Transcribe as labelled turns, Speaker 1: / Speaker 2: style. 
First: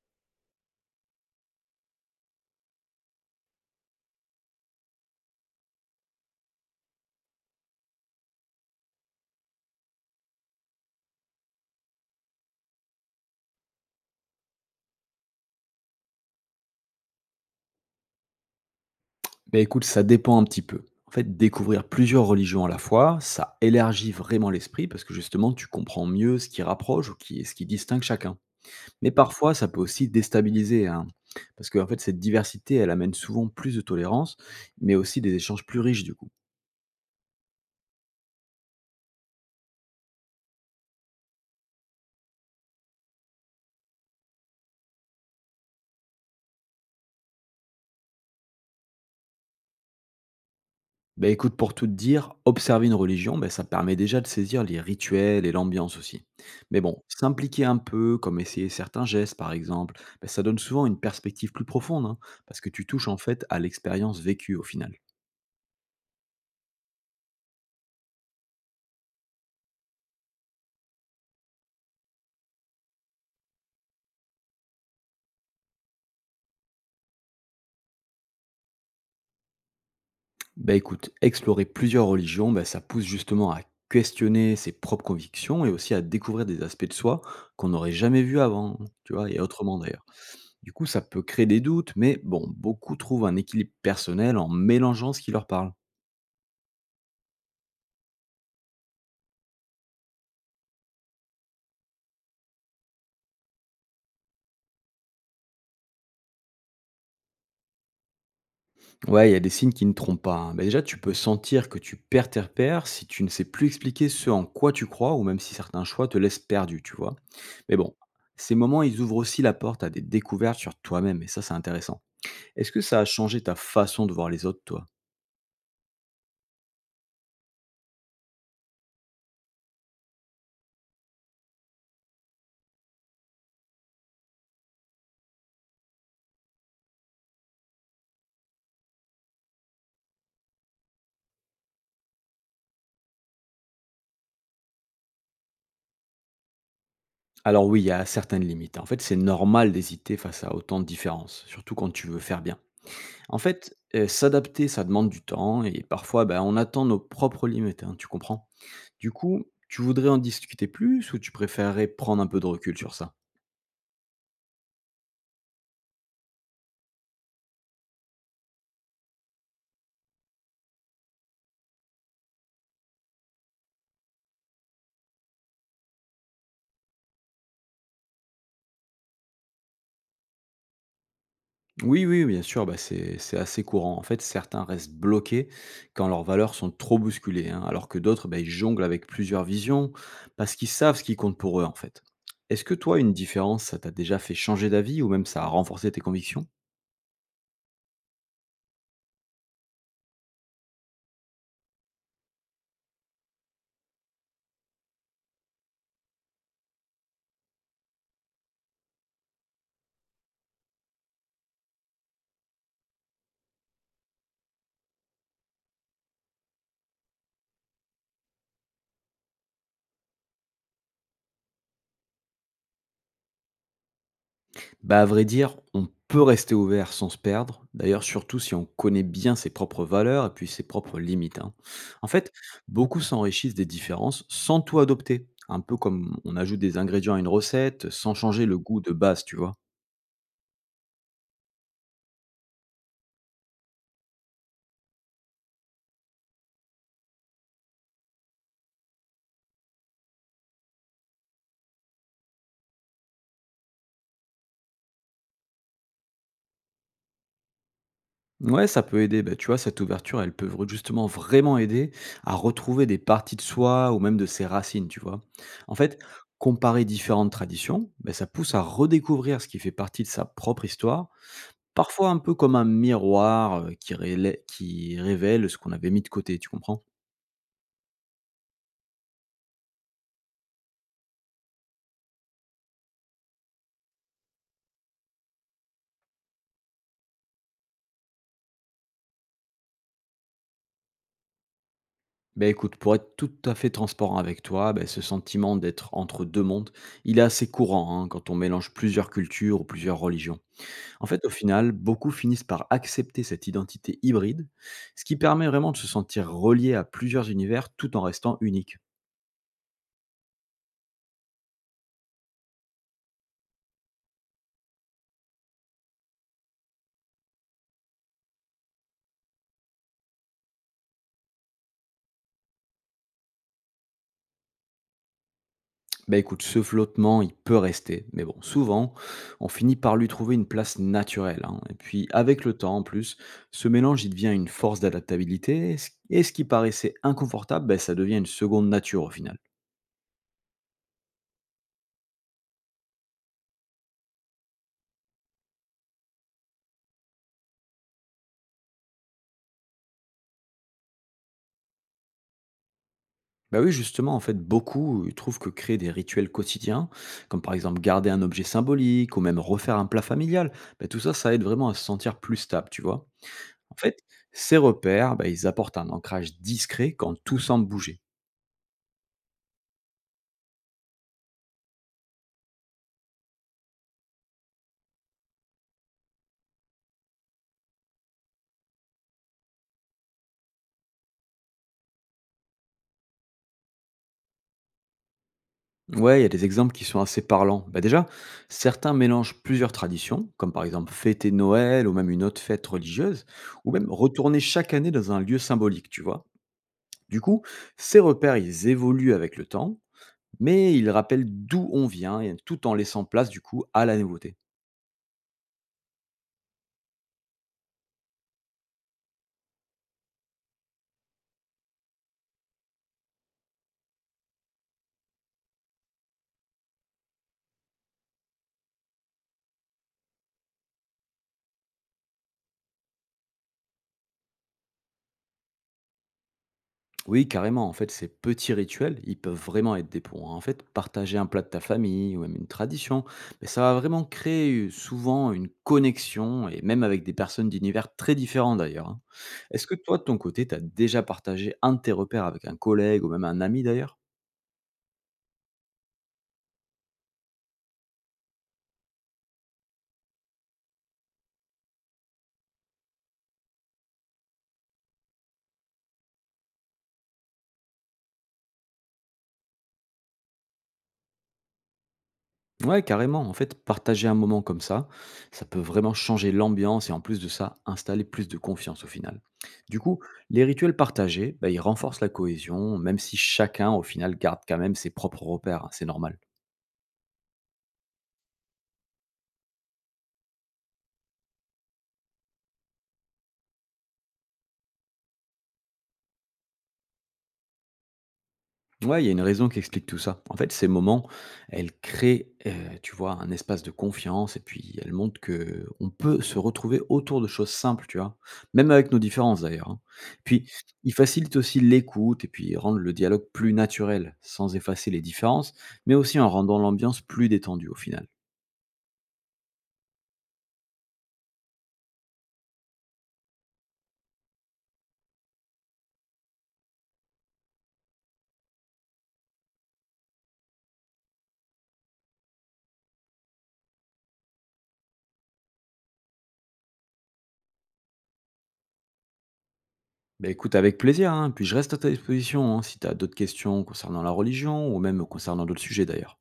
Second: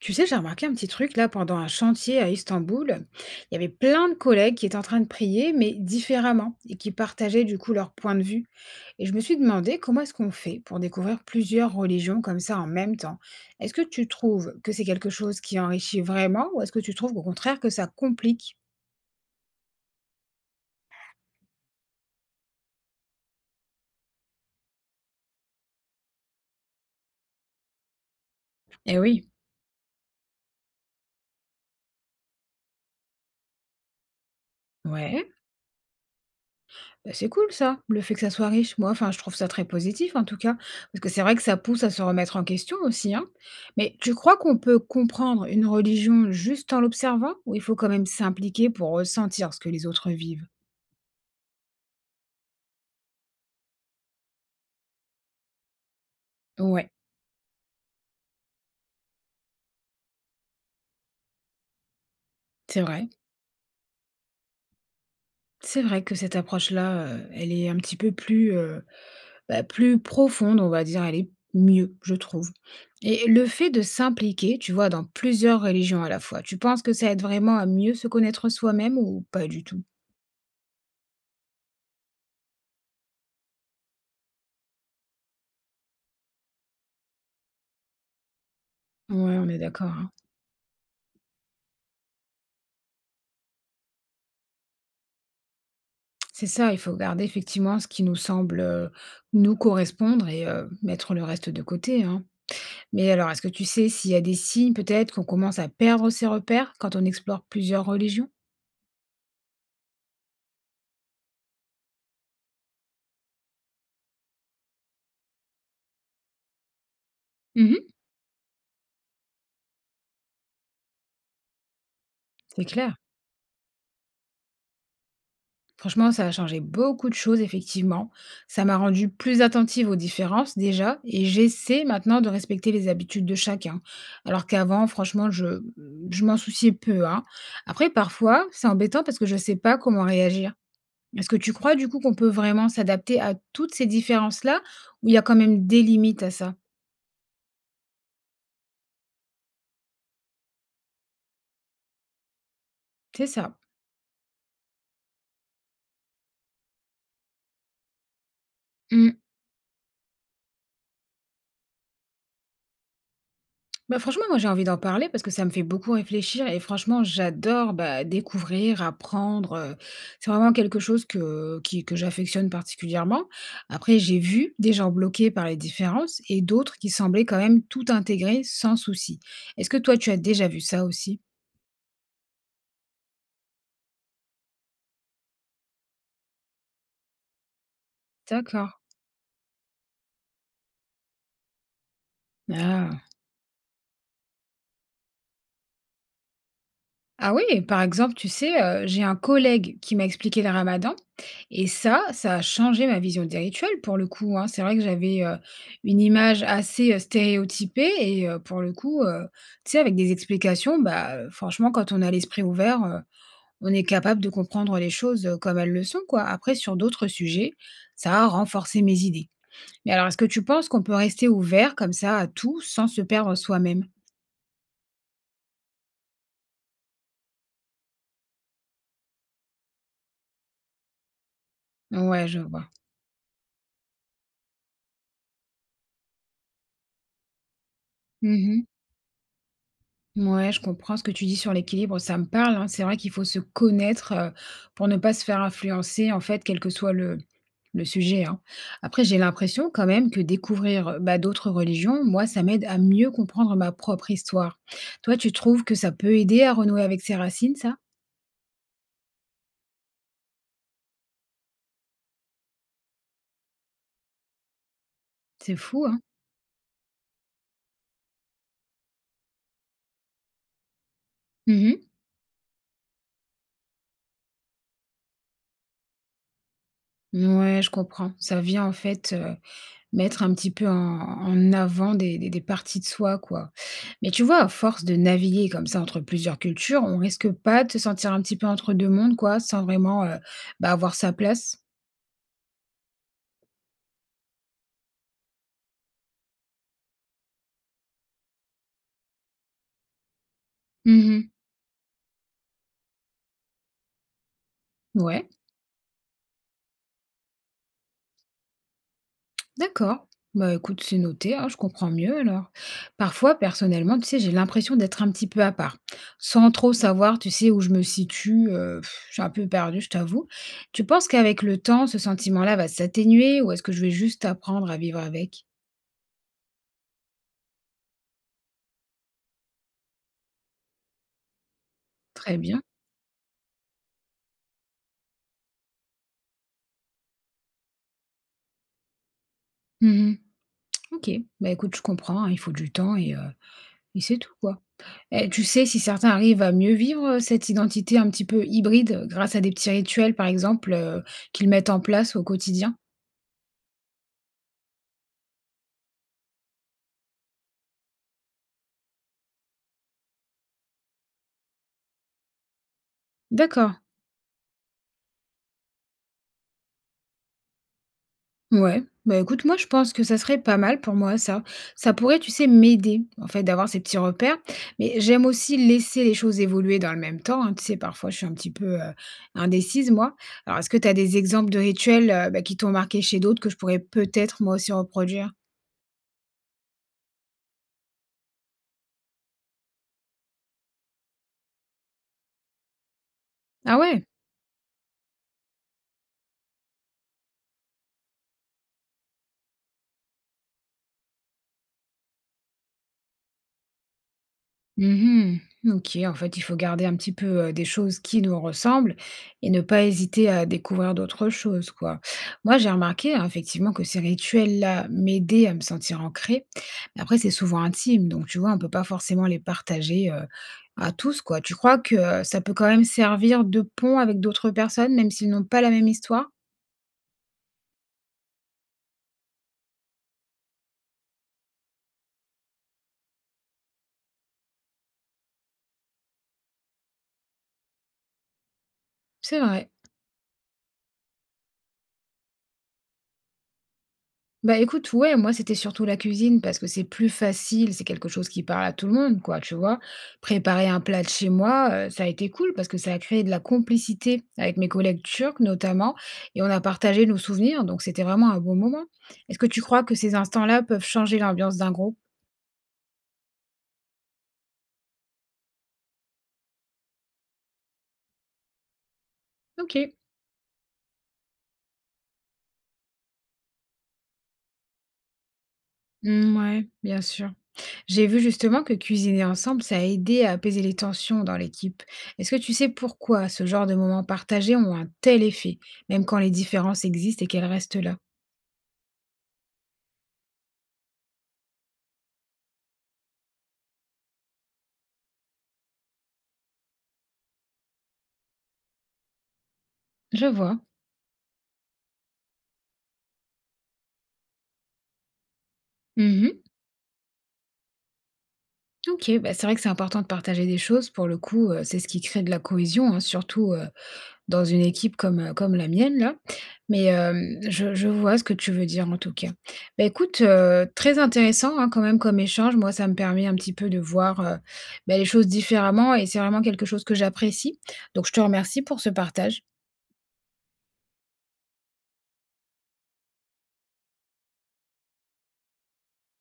Speaker 1: Tu sais, j'ai remarqué un petit truc là pendant un chantier à Istanbul. Il y avait plein de collègues qui étaient en train de prier, mais différemment, et qui partageaient du coup leur point de vue. Et je me suis demandé comment est-ce qu'on fait pour découvrir plusieurs religions comme ça en même temps. Est-ce que tu trouves que c'est quelque chose qui enrichit vraiment, ou est-ce que tu trouves au contraire que ça complique?
Speaker 2: Ben écoute, ça dépend un petit peu. En fait, découvrir plusieurs religions à la fois, ça élargit vraiment l'esprit parce que justement, tu comprends mieux ce qui rapproche ce qui distingue chacun.
Speaker 1: Eh
Speaker 2: Mais
Speaker 1: oui,
Speaker 2: parfois, ça peut aussi déstabiliser, hein, parce que en fait, cette diversité, elle amène souvent plus de tolérance, mais aussi
Speaker 1: ouais.
Speaker 2: des échanges plus riches du coup.
Speaker 1: Bah, c'est cool ça, le fait que ça soit riche. Moi, enfin, je trouve ça très positif en tout cas, parce que c'est vrai que ça pousse à se remettre en question aussi, hein. Mais tu crois qu'on peut comprendre une religion juste en l'observant, ou il faut quand même s'impliquer pour ressentir ce que les autres vivent?
Speaker 2: Bah, écoute, pour tout te dire, observer une religion, bah, ça permet déjà de saisir les rituels et l'ambiance aussi. Mais
Speaker 1: Ouais,
Speaker 2: bon, s'impliquer un peu, comme essayer certains gestes par exemple, bah, ça donne souvent une perspective plus profonde, hein, parce que
Speaker 1: c'est
Speaker 2: tu touches
Speaker 1: vrai.
Speaker 2: en fait à l'expérience vécue au final.
Speaker 1: C'est vrai que cette approche-là, elle est un petit peu plus, bah, plus profonde, on va dire. Elle est mieux, je trouve. Et le fait de s'impliquer, tu vois, dans plusieurs religions à la fois, tu penses que ça aide vraiment à mieux se connaître soi-même ou pas du tout?
Speaker 2: Bah écoute, explorer plusieurs religions, bah, ça pousse justement à questionner ses propres convictions et aussi à découvrir des aspects de soi qu'on n'aurait jamais vus avant, tu vois,
Speaker 1: Ouais,
Speaker 2: et
Speaker 1: on est
Speaker 2: autrement
Speaker 1: d'accord,
Speaker 2: d'ailleurs.
Speaker 1: hein.
Speaker 2: Du coup, ça peut créer des doutes, mais bon, beaucoup trouvent un équilibre personnel en mélangeant ce qui leur parle.
Speaker 1: C'est ça, il faut garder effectivement ce qui nous semble, nous correspondre et mettre le reste de côté, hein. Mais alors, est-ce que tu sais s'il y a des signes peut-être qu'on commence à perdre ses repères quand on explore plusieurs religions?
Speaker 2: Ouais, il y a des signes qui ne trompent pas, hein. Bah, déjà, tu peux sentir que tu perds tes repères si tu ne sais plus expliquer ce en quoi tu crois ou même si certains choix te laissent perdu, tu vois. Mais
Speaker 1: Mmh.
Speaker 2: bon, ces moments, ils ouvrent aussi la porte à des découvertes sur toi-même et ça, c'est intéressant.
Speaker 1: C'est
Speaker 2: Est-ce que
Speaker 1: clair.
Speaker 2: ça a changé ta façon de voir les autres, toi?
Speaker 1: Franchement, ça a changé beaucoup de choses effectivement. Ça m'a rendue plus attentive aux différences déjà et j'essaie maintenant de respecter les habitudes de chacun. Alors qu'avant, franchement, je m'en souciais peu, hein. Après parfois, c'est embêtant parce que je ne sais pas comment réagir. Est-ce que tu crois du coup qu'on peut vraiment s'adapter à toutes ces différences-là ou il y a quand même des limites à ça?
Speaker 2: Alors oui, il y a certaines limites, hein. En fait, c'est normal d'hésiter face à autant de différences, surtout quand tu veux faire bien.
Speaker 1: C'est
Speaker 2: En
Speaker 1: ça.
Speaker 2: fait, s'adapter, ça demande du temps et parfois, ben, on attend nos propres limites, hein, tu comprends? Du
Speaker 1: Mmh.
Speaker 2: coup, tu voudrais en discuter plus ou tu préférerais prendre un peu de recul sur ça?
Speaker 1: Bah, franchement, moi j'ai envie d'en parler parce que ça me fait beaucoup réfléchir et franchement, j'adore, bah, découvrir, apprendre, c'est vraiment quelque chose que j'affectionne particulièrement. Après, j'ai vu des gens bloqués par les différences et d'autres qui semblaient quand même tout intégrer sans souci. Est-ce que toi, tu as déjà vu ça aussi?
Speaker 2: Oui, oui, bien sûr, bah, c'est assez courant. En fait, certains restent bloqués quand leurs valeurs sont trop bousculées, hein, alors que d'autres, bah, ils
Speaker 1: D'accord.
Speaker 2: jonglent avec plusieurs visions parce qu'ils savent ce qui compte pour eux, en fait. Est-ce que toi,
Speaker 1: Ah!
Speaker 2: une différence, ça t'a déjà fait changer d'avis ou même ça a renforcé tes convictions?
Speaker 1: Ah oui, par exemple, tu sais, j'ai un collègue qui m'a expliqué le ramadan et ça a changé ma vision des rituels pour le coup, hein. C'est vrai que j'avais, une image assez, stéréotypée et pour le coup, tu sais, avec des explications, bah, franchement, quand on a l'esprit ouvert, on est capable de comprendre les choses, comme elles le sont, quoi. Après sur d'autres sujets, ça a renforcé mes idées. Mais alors, est-ce que tu penses qu'on peut rester ouvert comme ça à tout sans se perdre soi-même?
Speaker 2: Bah, à vrai dire, on peut rester ouvert sans se perdre. D'ailleurs, surtout si on connaît bien ses propres valeurs et puis ses propres limites, hein. En
Speaker 1: Ouais,
Speaker 2: fait,
Speaker 1: je vois.
Speaker 2: beaucoup s'enrichissent des différences sans tout adopter. Un peu comme on ajoute des ingrédients à une recette sans changer le
Speaker 1: Mmh.
Speaker 2: goût de base, tu vois.
Speaker 1: Ouais, je comprends ce que tu dis sur l'équilibre, ça me parle, hein. C'est vrai qu'il faut se connaître, pour ne pas se faire influencer, en fait, quel que soit le sujet, hein. Après, j'ai l'impression quand même que découvrir, bah, d'autres religions, moi, ça m'aide à mieux comprendre ma propre histoire. Toi, tu trouves que ça peut aider à renouer avec ses racines, ça?
Speaker 2: Ouais, ça peut aider. Bah, tu vois, cette ouverture, elle peut justement vraiment aider à retrouver des parties de soi ou même de ses racines, tu vois.
Speaker 1: C'est
Speaker 2: En
Speaker 1: fou,
Speaker 2: fait,
Speaker 1: hein?
Speaker 2: comparer différentes traditions, bah, ça pousse à redécouvrir ce qui fait partie de sa propre histoire.
Speaker 1: Mmh.
Speaker 2: Parfois un peu comme un miroir, qui révèle ce qu'on avait mis de côté, tu comprends?
Speaker 1: Ouais, je comprends. Ça vient, en fait, mettre un petit peu en en avant des parties de soi, quoi. Mais tu vois, à force de naviguer comme ça entre plusieurs cultures, on risque pas de se sentir un petit peu entre deux mondes, quoi, sans vraiment bah, avoir sa place?
Speaker 2: Ben écoute, pour être tout à fait transparent avec toi, beh, ce sentiment d'être entre 2 mondes, il est assez courant, hein, quand on mélange plusieurs cultures ou plusieurs religions. En fait, au
Speaker 1: Mhm.
Speaker 2: final, beaucoup finissent par accepter cette identité hybride, ce qui
Speaker 1: Ouais,
Speaker 2: permet vraiment de se sentir relié à plusieurs univers tout en restant unique.
Speaker 1: d'accord. Bah écoute, c'est noté, hein, je comprends mieux alors. Parfois, personnellement, tu sais, j'ai l'impression d'être un petit peu à part, sans trop savoir, tu sais, où je me situe. Pff, je suis un peu perdue, je t'avoue. Tu penses qu'avec le temps, ce sentiment-là va s'atténuer ou est-ce que je vais juste apprendre à vivre avec?
Speaker 2: Bah écoute, ce flottement, il peut rester, mais bon, souvent, on finit par lui trouver une place naturelle, hein. Et puis,
Speaker 1: Très
Speaker 2: avec le
Speaker 1: bien.
Speaker 2: temps, en plus, ce mélange, il devient une force d'adaptabilité, et ce qui paraissait inconfortable, bah, ça devient une seconde nature au final.
Speaker 1: Mhm. Ok, bah écoute, je comprends, hein, il faut du temps et c'est tout, quoi. Et tu sais si certains arrivent à mieux vivre, cette identité un petit peu hybride grâce à des petits rituels, par exemple, qu'ils mettent en place au quotidien?
Speaker 2: Bah oui, justement, en fait, beaucoup ils trouvent que créer des rituels quotidiens, comme par exemple garder un objet symbolique ou même refaire un plat familial, bah, tout ça, ça aide vraiment à se sentir plus stable, tu vois. En
Speaker 1: D'accord.
Speaker 2: fait, ces repères, bah, ils apportent un ancrage discret quand tout semble bouger.
Speaker 1: Ouais. Bah, écoute, moi, je pense que ça serait pas mal pour moi ça. Ça pourrait, tu sais, m'aider, en fait, d'avoir ces petits repères, mais j'aime aussi laisser les choses évoluer dans le même temps, hein. Tu sais, parfois, je suis un petit peu, indécise, moi. Alors, est-ce que tu as des exemples de rituels, bah, qui t'ont marqué chez d'autres que je pourrais peut-être moi aussi reproduire?
Speaker 2: Ouais, il y a des exemples qui sont assez parlants. Bah déjà, certains mélangent plusieurs traditions, comme par exemple fêter Noël ou même une autre fête religieuse, ou
Speaker 1: Ah
Speaker 2: même
Speaker 1: ouais!
Speaker 2: retourner chaque année dans un lieu symbolique, tu vois. Du coup, ces repères, ils évoluent avec le temps, mais ils rappellent d'où on vient, et tout en laissant place du coup à la nouveauté.
Speaker 1: Mmh. OK, en fait, il faut garder un petit peu, des choses qui nous ressemblent et ne pas hésiter à découvrir d'autres choses, quoi. Moi, j'ai remarqué, hein, effectivement, que ces rituels-là m'aidaient à me sentir ancrée. Mais après, c'est souvent intime, donc tu vois, on peut pas forcément les partager, à tous, quoi. Tu crois que, ça peut quand même servir de pont avec d'autres personnes, même s'ils n'ont pas la même histoire?
Speaker 2: Oui, carrément. En fait, ces petits rituels, ils peuvent vraiment être des ponts, hein. En fait, partager un plat de ta famille ou même une tradition, mais ça va vraiment créer souvent une connexion et même avec des personnes d'univers très différents d'ailleurs, hein.
Speaker 1: C'est
Speaker 2: Est-ce
Speaker 1: vrai.
Speaker 2: que toi, de ton côté, tu as déjà partagé un de tes repères avec un collègue ou même un ami d'ailleurs?
Speaker 1: Bah, écoute, ouais, moi, c'était surtout la cuisine parce que c'est plus facile, c'est quelque chose qui parle à tout le monde, quoi, tu vois? Préparer un plat de chez moi, ça a été cool parce que ça a créé de la complicité avec mes collègues turcs, notamment et on a partagé nos souvenirs, donc c'était vraiment un bon moment. Est-ce que tu crois que ces instants-là peuvent changer l'ambiance d'un groupe?
Speaker 2: Ouais, carrément. En fait, partager un moment comme ça peut vraiment changer l'ambiance et en plus de ça, installer plus de confiance au final. Du
Speaker 1: OK.
Speaker 2: coup, les rituels partagés, bah, ils renforcent la cohésion, même si chacun au final garde quand même ses propres repères, hein, c'est normal.
Speaker 1: Mmh, ouais, bien sûr. J'ai vu justement que cuisiner ensemble, ça a aidé à apaiser les tensions dans l'équipe. Est-ce que tu sais pourquoi ce genre de moments partagés ont un tel effet, même quand les différences existent et qu'elles restent là?
Speaker 2: Ouais, il y a une raison qui explique tout ça. En fait, ces moments, elles créent, tu vois, un espace de confiance et puis elles montrent que on peut se retrouver autour de choses simples, tu vois? Même avec nos différences d'ailleurs, hein.
Speaker 1: Je
Speaker 2: Puis,
Speaker 1: vois.
Speaker 2: ils facilitent aussi l'écoute et puis rendent le dialogue plus naturel, sans effacer les différences, mais aussi en
Speaker 1: Mhm.
Speaker 2: rendant l'ambiance plus détendue au final.
Speaker 1: Ok, bah c'est vrai que c'est important de partager des choses. Pour le coup, c'est ce qui crée de la cohésion, hein, surtout dans une équipe comme, comme la mienne là, mais hem, je vois ce que tu veux dire en tout cas. Bah, écoute, très intéressant, hein, quand même comme échange. Moi, ça me permet un petit peu de voir, bah, les choses différemment et c'est vraiment quelque chose que j'apprécie, donc je te remercie pour ce partage.
Speaker 2: Bah, écoute avec plaisir, hein, puis je reste à ta disposition, hein, si tu as d'autres questions concernant la religion ou même concernant d'autres sujets d'ailleurs.